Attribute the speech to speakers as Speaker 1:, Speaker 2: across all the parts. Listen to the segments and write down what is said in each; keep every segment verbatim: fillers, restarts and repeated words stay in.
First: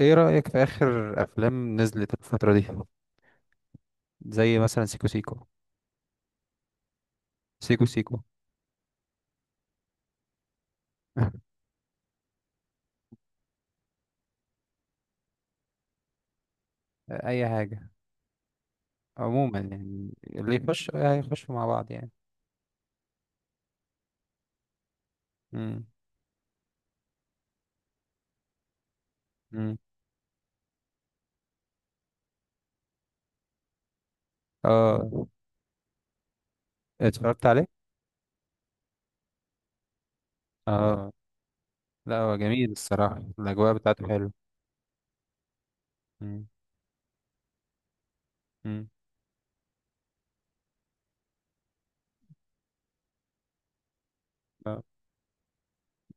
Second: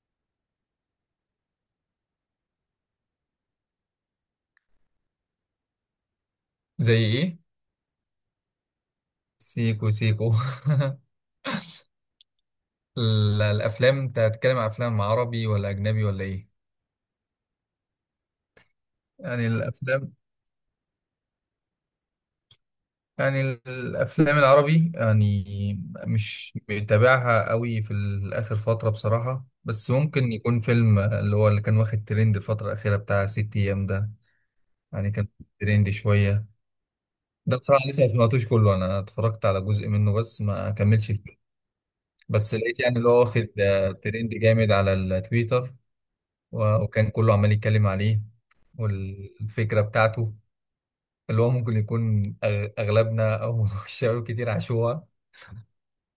Speaker 1: ايه رأيك في آخر أفلام نزلت الفترة دي؟ زي مثلا سيكو سيكو.
Speaker 2: زي ايه؟
Speaker 1: سيكو سيكو.
Speaker 2: سيكو سيكو. ال- الافلام، انت هتتكلم عن افلام عربي ولا اجنبي ولا ايه؟
Speaker 1: أي حاجة.
Speaker 2: يعني
Speaker 1: عموما
Speaker 2: الافلام،
Speaker 1: يعني اللي يخش هيخشوا مع بعض يعني.
Speaker 2: يعني الافلام العربي، يعني
Speaker 1: امم
Speaker 2: مش متابعها قوي في الاخر فتره بصراحه،
Speaker 1: امم
Speaker 2: بس ممكن يكون فيلم اللي هو اللي كان واخد ترند الفتره الاخيره بتاع ست ايام ده. يعني
Speaker 1: اه.
Speaker 2: كان ترند شويه.
Speaker 1: اتفرجت
Speaker 2: ده
Speaker 1: عليه.
Speaker 2: بصراحه لسه ما سمعتوش كله، انا اتفرجت على جزء منه بس، ما كملش
Speaker 1: اه.
Speaker 2: الفيلم.
Speaker 1: لا، هو
Speaker 2: بس
Speaker 1: جميل
Speaker 2: لقيت يعني اللي هو
Speaker 1: الصراحة.
Speaker 2: واخد
Speaker 1: الأجواء
Speaker 2: آه،
Speaker 1: بتاعته
Speaker 2: ترند
Speaker 1: حلوة.
Speaker 2: جامد على التويتر،
Speaker 1: امم
Speaker 2: و- وكان كله عمال يتكلم عليه.
Speaker 1: امم
Speaker 2: والفكرة بتاعته اللي هو ممكن يكون أغ- أغلبنا أو الشباب كتير
Speaker 1: آه.
Speaker 2: عاشوها،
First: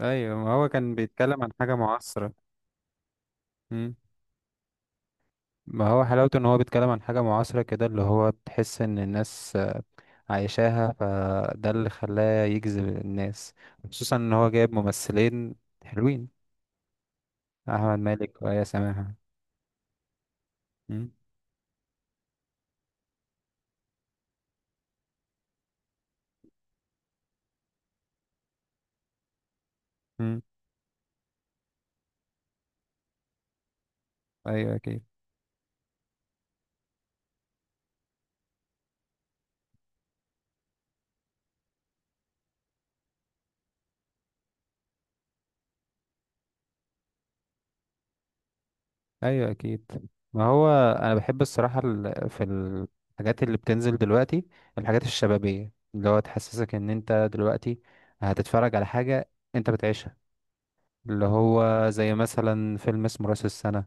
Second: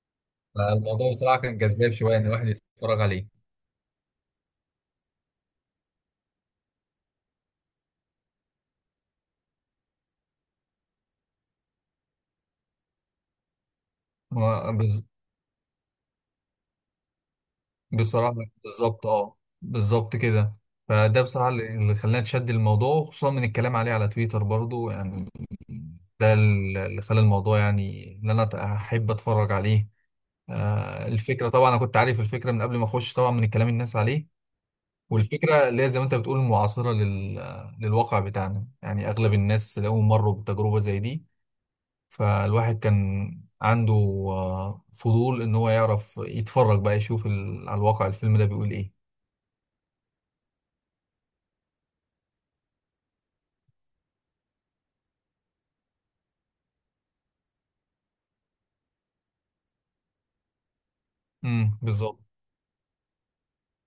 Speaker 1: أيوة. ما هو كان
Speaker 2: فالموضوع بصراحة
Speaker 1: بيتكلم عن
Speaker 2: كان
Speaker 1: حاجة
Speaker 2: جذاب شوية إن
Speaker 1: معاصرة.
Speaker 2: الواحد يتفرج عليه.
Speaker 1: امم ما هو حلاوته إن هو بيتكلم عن حاجة معاصرة كده، اللي هو بتحس إن الناس عايشاها، فده اللي خلاه يجذب الناس، خصوصا ان هو
Speaker 2: ما-
Speaker 1: جايب
Speaker 2: بز-
Speaker 1: ممثلين حلوين: احمد
Speaker 2: بصراحة،
Speaker 1: مالك وآية
Speaker 2: بالظبط،
Speaker 1: سماحة.
Speaker 2: أه، بالظبط كده.
Speaker 1: مم.
Speaker 2: فده بصراحة اللي اللي خلاني أتشد الموضوع، خصوصا من الكلام عليه على تويتر برضو يعني. ده اللي خلى الموضوع يعني إن أنا أحب أتفرج عليه.
Speaker 1: مم.
Speaker 2: آه، الفكرة طبعا أنا كنت عارف الفكرة من قبل ما أخش، طبعا من الكلام الناس عليه.
Speaker 1: ايوه اكيد.
Speaker 2: والفكرة اللي هي زي ما انت بتقول، معاصرة لل... للواقع بتاعنا، يعني اغلب الناس لقوا مروا بتجربة زي دي. فالواحد كان عنده آه، فضول ان هو يعرف، يتفرج بقى يشوف ال... على الواقع الفيلم ده بيقول ايه.
Speaker 1: ايوه اكيد. ما هو انا بحب الصراحة ال- في الحاجات اللي بتنزل دلوقتي. الحاجات الشبابية اللي هو تحسسك ان انت دلوقتي هتتفرج على حاجة انت بتعيشها، اللي
Speaker 2: امم،
Speaker 1: هو زي
Speaker 2: بالظبط.
Speaker 1: مثلا فيلم اسمه راس السنة.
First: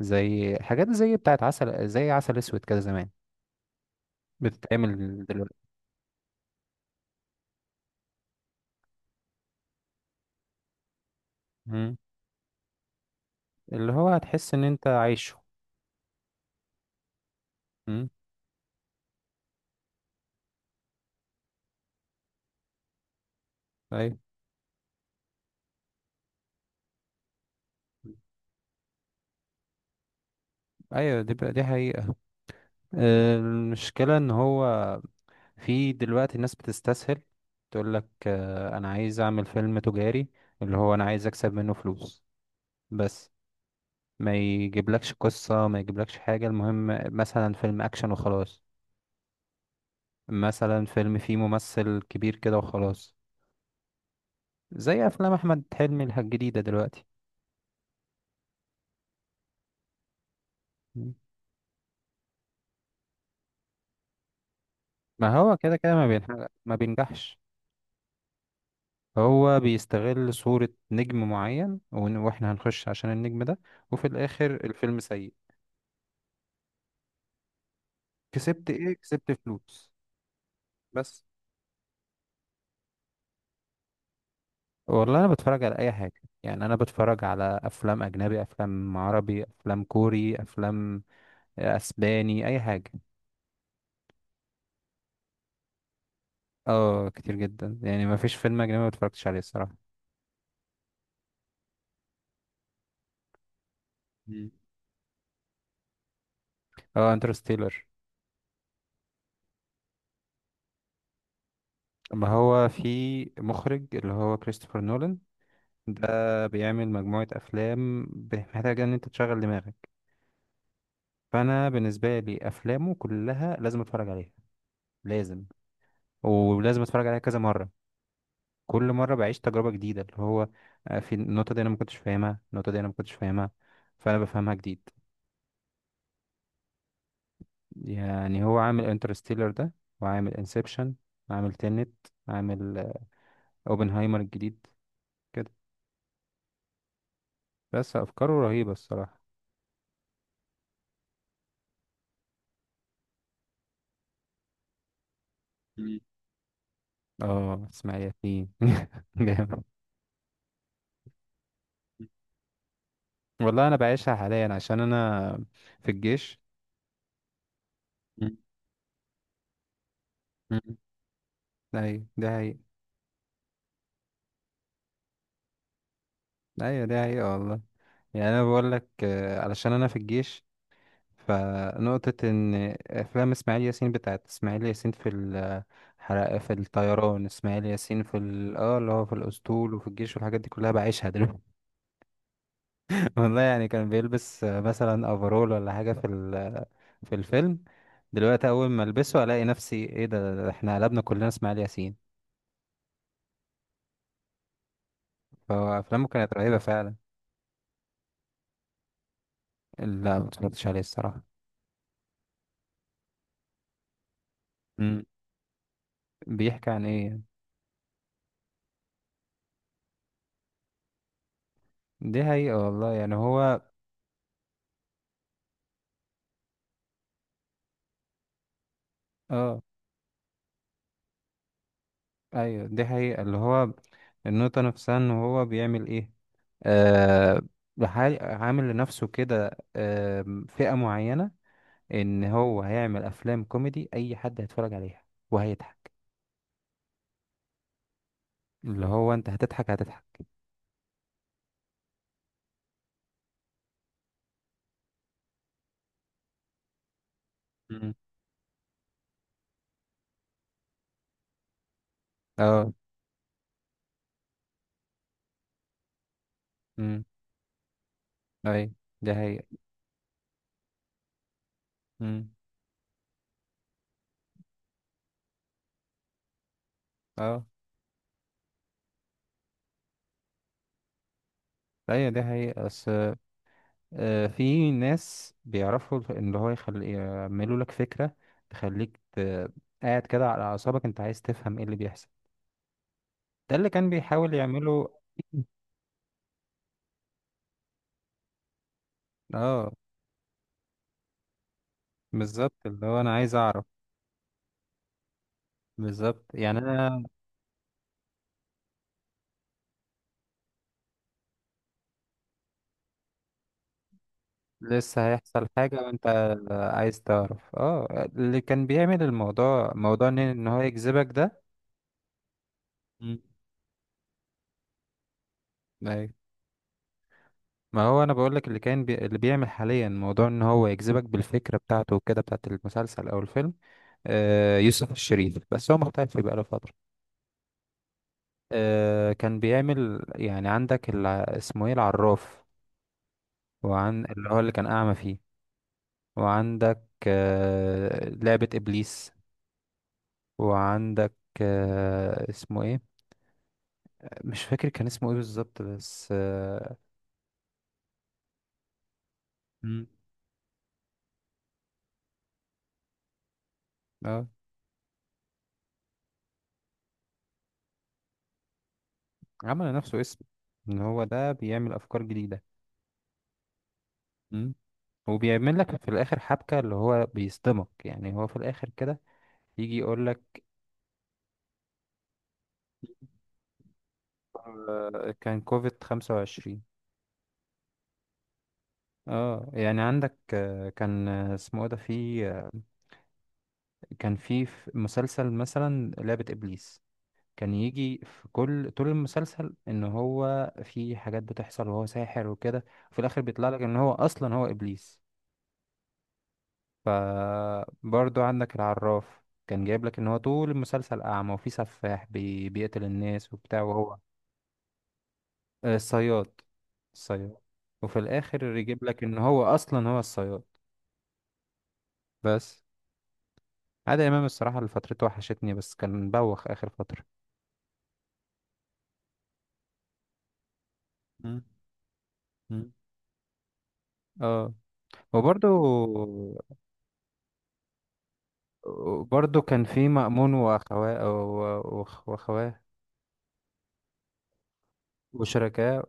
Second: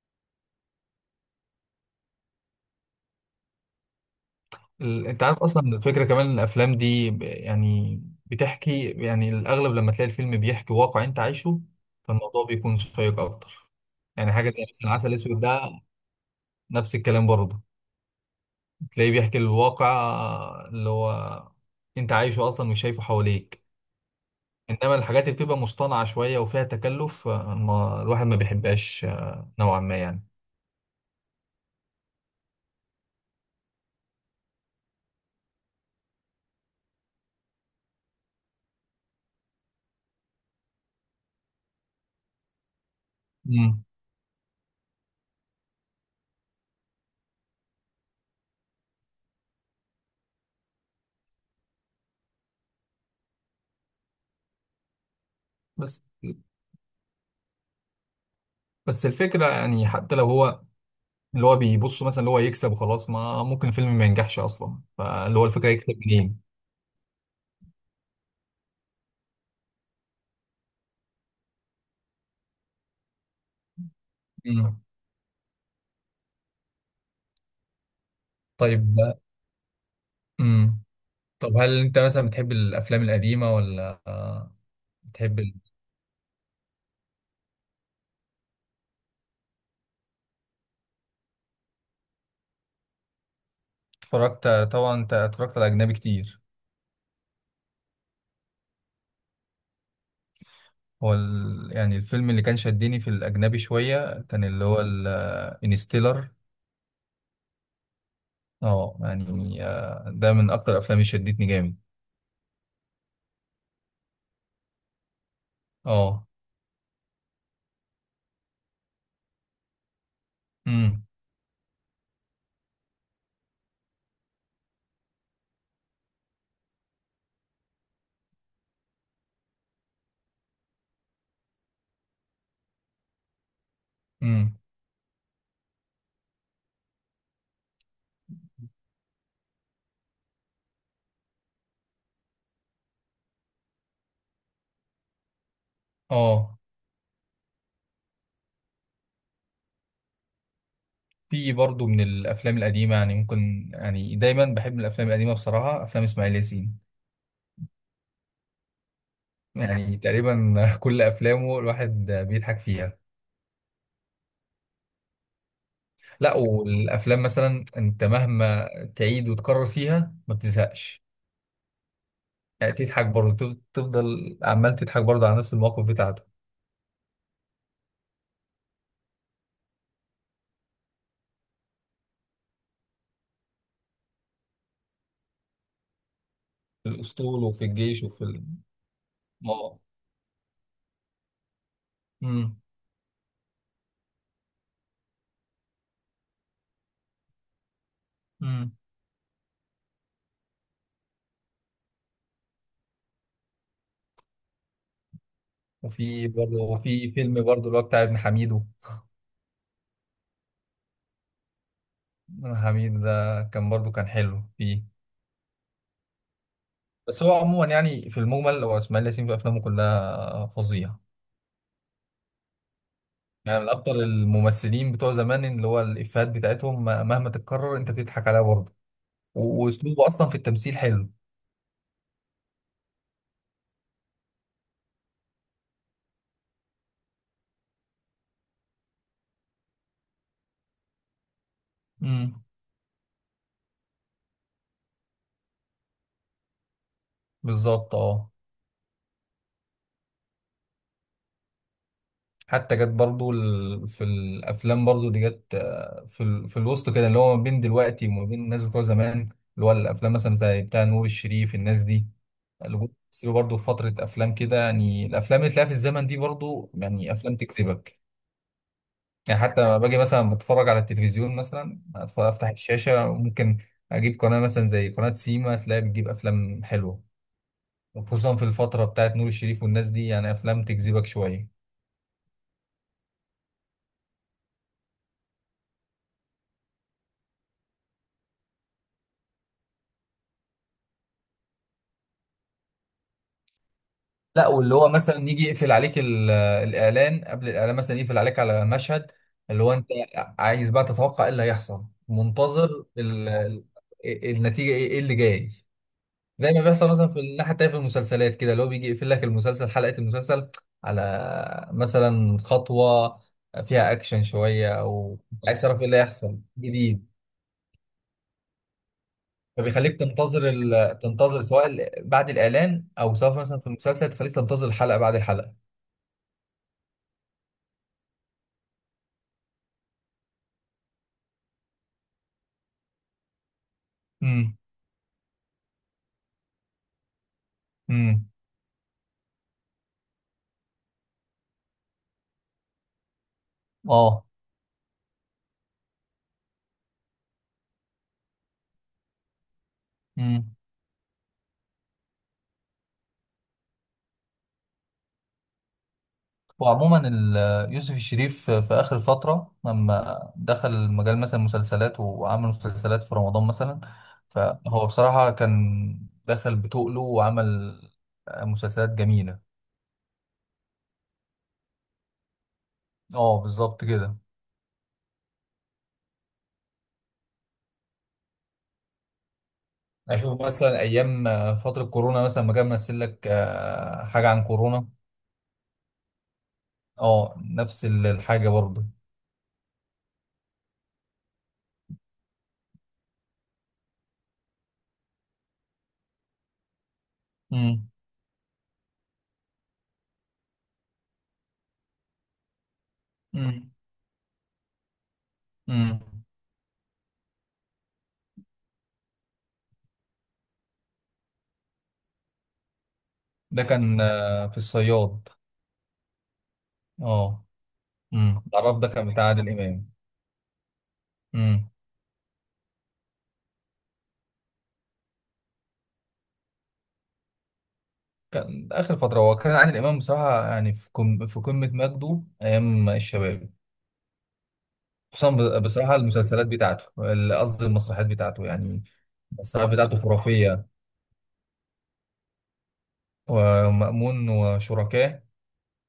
Speaker 1: زي حاجات زي بتاعت عسل، زي عسل اسود كده زمان، بتتعمل
Speaker 2: ال... انت عارف اصلا الفكرة، كمان إن الافلام دي ب... يعني بتحكي، يعني الاغلب لما تلاقي الفيلم بيحكي واقع انت عايشه،
Speaker 1: دلوقتي،
Speaker 2: فالموضوع بيكون شيق اكتر.
Speaker 1: اللي هو
Speaker 2: يعني حاجة
Speaker 1: هتحس ان
Speaker 2: زي
Speaker 1: انت
Speaker 2: مثلا عسل
Speaker 1: عايشه.
Speaker 2: اسود ده، نفس الكلام برضه،
Speaker 1: امم
Speaker 2: تلاقيه بيحكي الواقع اللي هو انت عايشه اصلا، مش شايفه حواليك.
Speaker 1: ايوه.
Speaker 2: انما الحاجات اللي بتبقى مصطنعه شويه وفيها تكلف، آه، ما الواحد ما بيحبهاش، آه، نوعا ما يعني.
Speaker 1: ايوه دي بقى دي حقيقة. آه، المشكلة ان هو في دلوقتي الناس بتستسهل تقول لك: انا عايز اعمل فيلم تجاري، اللي هو انا عايز اكسب منه فلوس بس.
Speaker 2: مم.
Speaker 1: ما يجيبلكش قصة، ما يجيبلكش حاجة، المهم مثلا فيلم اكشن وخلاص، مثلا فيلم فيه ممثل كبير كده وخلاص، زي افلام احمد
Speaker 2: بس
Speaker 1: حلمي الجديدة دلوقتي.
Speaker 2: بس الفكره، يعني حتى لو هو
Speaker 1: مم.
Speaker 2: اللي هو بيبص مثلا اللي هو يكسب وخلاص، ما ممكن الفيلم ما ينجحش اصلا،
Speaker 1: ما
Speaker 2: فاللي هو
Speaker 1: هو
Speaker 2: الفكره
Speaker 1: كده كده
Speaker 2: يكسب
Speaker 1: ما
Speaker 2: منين؟
Speaker 1: بينحقق، ما بينجحش. هو بيستغل صورة نجم معين، ون- واحنا هنخش عشان النجم ده. وفي الاخر
Speaker 2: مم.
Speaker 1: الفيلم سيء. كسبت ايه؟
Speaker 2: طيب.
Speaker 1: كسبت فلوس
Speaker 2: امم.
Speaker 1: بس.
Speaker 2: طب هل انت مثلا بتحب الافلام القديمه ولا آه،
Speaker 1: والله انا
Speaker 2: بتحب ال-
Speaker 1: بتفرج على اي حاجة. يعني انا بتفرج على افلام اجنبي، افلام عربي، افلام كوري، افلام اسباني، اي حاجة.
Speaker 2: اتفرجت طبعا، انت اتفرجت على اجنبي كتير.
Speaker 1: اه، كتير جدا. يعني ما فيش فيلم اجنبي ما اتفرجتش عليه الصراحة.
Speaker 2: هو ال... يعني الفيلم اللي كان شدني في الأجنبي شوية كان
Speaker 1: مم.
Speaker 2: اللي هو الانستيلر.
Speaker 1: اه، انترستيلر.
Speaker 2: اه، يعني آه، ده من أكتر الأفلام اللي شدتني جامد.
Speaker 1: ما هو في مخرج اللي هو كريستوفر نولان.
Speaker 2: اه.
Speaker 1: ده بيعمل مجموعة أفلام محتاجة إن أنت تشغل دماغك.
Speaker 2: امم.
Speaker 1: فانا بالنسبه لي افلامه كلها لازم اتفرج عليها، لازم. ولازم اتفرج عليها كذا مره. كل مره بعيش تجربه جديده، اللي هو آه، في النقطه دي انا ما كنتش فاهمها، النقطه دي انا ما كنتش فاهمها، فانا بفهمها
Speaker 2: امم.
Speaker 1: جديد. يعني هو عامل انترستيلر ده، وعامل انسبشن، عامل تينت، عامل آه، اوبنهايمر الجديد كده.
Speaker 2: اه،
Speaker 1: بس افكاره رهيبه الصراحه.
Speaker 2: في برضه من الأفلام القديمة، يعني ممكن، يعني دايما بحب من الأفلام القديمة بصراحة
Speaker 1: مم.
Speaker 2: أفلام إسماعيل ياسين.
Speaker 1: اه، اسماعيل ياسين. جامد.
Speaker 2: يعني تقريبا كل أفلامه الواحد بيضحك فيها.
Speaker 1: والله انا بعيشها حاليا عشان انا في
Speaker 2: لا،
Speaker 1: الجيش.
Speaker 2: والأفلام مثلا أنت
Speaker 1: مم.
Speaker 2: مهما تعيد وتكرر فيها ما
Speaker 1: مم.
Speaker 2: بتزهقش.
Speaker 1: ايوه ده.
Speaker 2: يعني تضحك برضه، تف- تفضل عمال تضحك برضه على نفس المواقف بتاعته.
Speaker 1: ايوه دي حقيقة والله. يعني انا بقول لك، آه، علشان انا في الجيش، فنقطة ان افلام اسماعيل ياسين، بتاعت اسماعيل ياسين في الحرق، في الطيران،
Speaker 2: الاسطول وفي
Speaker 1: اسماعيل
Speaker 2: الجيش
Speaker 1: ياسين في
Speaker 2: وفي ال...
Speaker 1: ال- اه اللي هو في الاسطول
Speaker 2: اه.
Speaker 1: وفي الجيش والحاجات دي كلها بعيشها دلوقتي.
Speaker 2: امم.
Speaker 1: والله يعني كان بيلبس آه، مثلا افرول ولا حاجة في ال- في الفيلم. دلوقتي اول
Speaker 2: امم.
Speaker 1: ما البسه الاقي نفسي: ايه ده؟ ده احنا قلبنا كلنا اسماعيل ياسين. فافلامه
Speaker 2: وفي
Speaker 1: كانت
Speaker 2: برضه
Speaker 1: رهيبة فعلا.
Speaker 2: وفي فيلم برضه اللي هو بتاع ابن حميدو.
Speaker 1: لا، ما اتفرجتش عليه الصراحة.
Speaker 2: ابن حميد ده كان برضه كان حلو فيه.
Speaker 1: مم. بيحكي عن ايه؟
Speaker 2: بس هو عموما يعني في المجمل، هو اسماعيل ياسين في افلامه كلها فظيع.
Speaker 1: دي حقيقة والله. يعني هو،
Speaker 2: يعني من اكتر الممثلين بتوع زمان اللي هو الافيهات بتاعتهم مهما تتكرر انت بتضحك عليها برضه،
Speaker 1: اه،
Speaker 2: و- واسلوبه اصلا في التمثيل حلو.
Speaker 1: ايوه دي حقيقة. اللي هو النقطة نفسها ان هو بيعمل ايه، آه بحال- عامل لنفسه كده، آه، فئة معينة، ان
Speaker 2: امم،
Speaker 1: هو هيعمل افلام كوميدي اي حد هيتفرج عليها وهيضحك.
Speaker 2: بالظبط، اه.
Speaker 1: اللي هو انت هتضحك هتضحك.
Speaker 2: حتى جت برضو ال- في الافلام برضو دي، جت آه، في ال- في الوسط كده، اللي هو ما بين
Speaker 1: مم.
Speaker 2: دلوقتي وما بين الناس بتوع زمان، اللي هو الافلام مثلا زي بتاع نور الشريف الناس دي،
Speaker 1: اه.
Speaker 2: اللي جم بيمثلوا برضو في فتره افلام كده. يعني الافلام اللي تلاقيها في الزمن دي برضو،
Speaker 1: امم
Speaker 2: يعني افلام تكسبك.
Speaker 1: اي، دي
Speaker 2: يعني حتى
Speaker 1: حقيقة.
Speaker 2: لما باجي مثلا بتفرج على التلفزيون مثلا، أتف-
Speaker 1: مم.
Speaker 2: افتح الشاشه، ممكن اجيب قناه مثلا زي قناه سيما، تلاقي بتجيب افلام حلوه،
Speaker 1: اه،
Speaker 2: وخصوصا في الفتره بتاعت نور الشريف والناس دي، يعني افلام تجذبك شويه.
Speaker 1: ايوه دي حقيقة بس. آه، في ناس بيعرفوا اللي هو يخل... يعملوا لك فكرة تخليك ت... قاعد كده على أعصابك، أنت عايز تفهم إيه اللي بيحصل. ده اللي كان بيحاول
Speaker 2: لا، واللي
Speaker 1: يعمله.
Speaker 2: هو مثلا يجي يقفل عليك ال- آه، الاعلان، قبل الاعلان مثلا يقفل عليك على مشهد، اللي
Speaker 1: اه
Speaker 2: هو انت عايز بقى تتوقع ايه اللي هيحصل،
Speaker 1: بالظبط،
Speaker 2: منتظر
Speaker 1: اللي هو أنا
Speaker 2: ال...
Speaker 1: عايز أعرف
Speaker 2: ال- إيه النتيجه، ايه إيه اللي جاي.
Speaker 1: بالظبط.
Speaker 2: زي
Speaker 1: يعني
Speaker 2: ما بيحصل
Speaker 1: أنا،
Speaker 2: مثلا في الناحيه التانيه في المسلسلات كده، اللي هو بيجي يقفل لك المسلسل، حلقه المسلسل، على مثلا خطوه فيها اكشن شويه،
Speaker 1: لسه
Speaker 2: او
Speaker 1: هيحصل
Speaker 2: عايز
Speaker 1: حاجة
Speaker 2: تعرف ايه اللي
Speaker 1: وأنت
Speaker 2: هيحصل
Speaker 1: عايز
Speaker 2: جديد،
Speaker 1: تعرف اه اللي كان بيعمل الموضوع،
Speaker 2: فبيخليك
Speaker 1: موضوع إن إن
Speaker 2: تنتظر
Speaker 1: هو
Speaker 2: ال...
Speaker 1: يجذبك ده.
Speaker 2: تنتظر، سواء ال- بعد الاعلان، او
Speaker 1: مم.
Speaker 2: سواء مثلا في المسلسل تخليك تنتظر الحلقه بعد الحلقه.
Speaker 1: أيوة، ما هو أنا بقولك، اللي كان بي... اللي بيعمل حاليا، موضوع إن هو يجذبك بالفكرة بتاعته وكده بتاعت المسلسل أو الفيلم. آه، يوسف الشريف. بس هو مختفي بقاله فترة.
Speaker 2: امم.
Speaker 1: آه، كان بيعمل يعني عندك الع... اسمه ايه، العراف، وعن
Speaker 2: اه.
Speaker 1: اللي هو اللي كان أعمى فيه، وعندك آه، لعبة إبليس،
Speaker 2: امم.
Speaker 1: وعندك آه، اسمه ايه؟ مش فاكر كان اسمه ايه بالظبط بس اه.
Speaker 2: وعموما ال- يوسف الشريف في اخر فتره
Speaker 1: مم،
Speaker 2: لما دخل مجال مثلا المسلسلات وعمل مسلسلات في رمضان مثلا،
Speaker 1: آه،
Speaker 2: فهو بصراحه كان دخل بتقله وعمل مسلسلات جميله.
Speaker 1: عمل لنفسه اسم، ان هو ده بيعمل أفكار جديدة.
Speaker 2: اه، بالظبط كده.
Speaker 1: مم. وبيعمل لك في الآخر حبكة، اللي هو بيصدمك يعني هو في الآخر كده، يجي يقول
Speaker 2: اشوف
Speaker 1: لك.
Speaker 2: مثلا ايام فتره كورونا مثلا، ما كان ممثل لك آه، حاجه عن كورونا.
Speaker 1: آه، كان كوفيد خمسة وعشرين.
Speaker 2: اه، نفس ال- الحاجه برضه.
Speaker 1: اه. يعني عندك آه، كان آه، اسمه ايه ده، في آه، كان في في مسلسل مثلا لعبة ابليس. كان
Speaker 2: امم.
Speaker 1: يجي في كل طول المسلسل ان هو في حاجات بتحصل وهو ساحر وكده، وفي الاخر بيطلع لك
Speaker 2: امم.
Speaker 1: ان هو اصلا هو ابليس.
Speaker 2: امم.
Speaker 1: فبرضو عندك العراف كان جايب لك ان هو طول المسلسل اعمى، وفي سفاح بي... بيقتل الناس وبتاع،
Speaker 2: ده
Speaker 1: وهو
Speaker 2: كان آه، في الصياد.
Speaker 1: آه، الصياد. الصياد.
Speaker 2: اه.
Speaker 1: وفي
Speaker 2: امم.
Speaker 1: الاخر
Speaker 2: العراف
Speaker 1: يجيب
Speaker 2: ده
Speaker 1: لك
Speaker 2: كان
Speaker 1: ان
Speaker 2: بتاع
Speaker 1: هو
Speaker 2: عادل
Speaker 1: اصلا
Speaker 2: امام.
Speaker 1: هو الصياد.
Speaker 2: امم.
Speaker 1: بس عادل امام الصراحه اللي فترته وحشتني، بس كان بوخ اخر فتره.
Speaker 2: كان اخر فتره، هو كان عادل امام بصراحه يعني في كم، في
Speaker 1: مم.
Speaker 2: قمه مجده
Speaker 1: مم.
Speaker 2: ايام الشباب.
Speaker 1: اه.
Speaker 2: خصوصا
Speaker 1: وبرضو
Speaker 2: ب- بصراحه المسلسلات بتاعته، ال- قصدي المسرحيات بتاعته يعني.
Speaker 1: برضو كان
Speaker 2: المسرحيات
Speaker 1: في
Speaker 2: بتاعته
Speaker 1: مأمون
Speaker 2: خرافيه.
Speaker 1: وأخواه و- وأخ- وأخواه،
Speaker 2: ومأمون وشركاه.
Speaker 1: وشركاه،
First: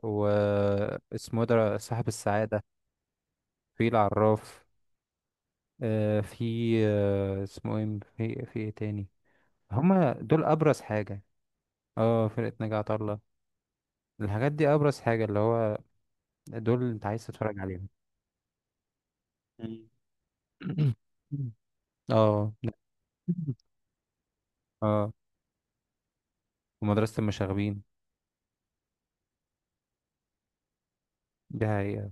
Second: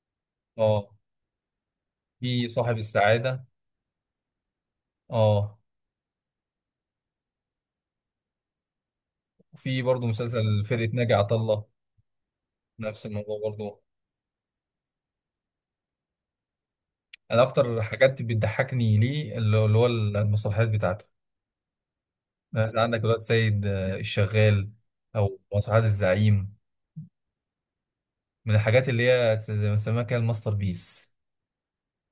Speaker 2: اه،
Speaker 1: واسمه ده صاحب
Speaker 2: في
Speaker 1: السعادة،
Speaker 2: صاحب السعاده.
Speaker 1: في العراف،
Speaker 2: اه.
Speaker 1: آه، في آه، اسمه ايه، في في ايه تاني.
Speaker 2: وفي برضه
Speaker 1: هما دول
Speaker 2: مسلسل
Speaker 1: أبرز
Speaker 2: فرقه ناجي
Speaker 1: حاجة.
Speaker 2: عطا الله.
Speaker 1: اه، فرقة ناجي عطا
Speaker 2: نفس
Speaker 1: الله.
Speaker 2: الموضوع برضه.
Speaker 1: الحاجات دي أبرز حاجة اللي هو دول أنت عايز
Speaker 2: انا
Speaker 1: تتفرج
Speaker 2: اكتر
Speaker 1: عليهم.
Speaker 2: حاجات بتضحكني ليه، اللي هو اللي هو المسرحيات بتاعته.
Speaker 1: مم. اه.
Speaker 2: يعني عندك الواد سيد آه، الشغال،
Speaker 1: اه،
Speaker 2: او مسرحيات الزعيم،
Speaker 1: ومدرسة المشاغبين.
Speaker 2: من الحاجات اللي هي زي ما بيسموها كده الماستر بيس،
Speaker 1: دي حقيقة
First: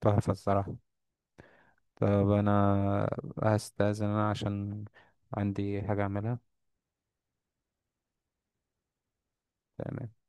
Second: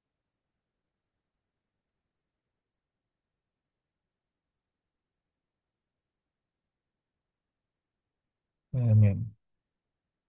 Speaker 1: تحفة الصراحة. طب أنا هستأذن، أنا عشان عندي حاجة أعملها.
Speaker 2: يعني.
Speaker 1: تمام.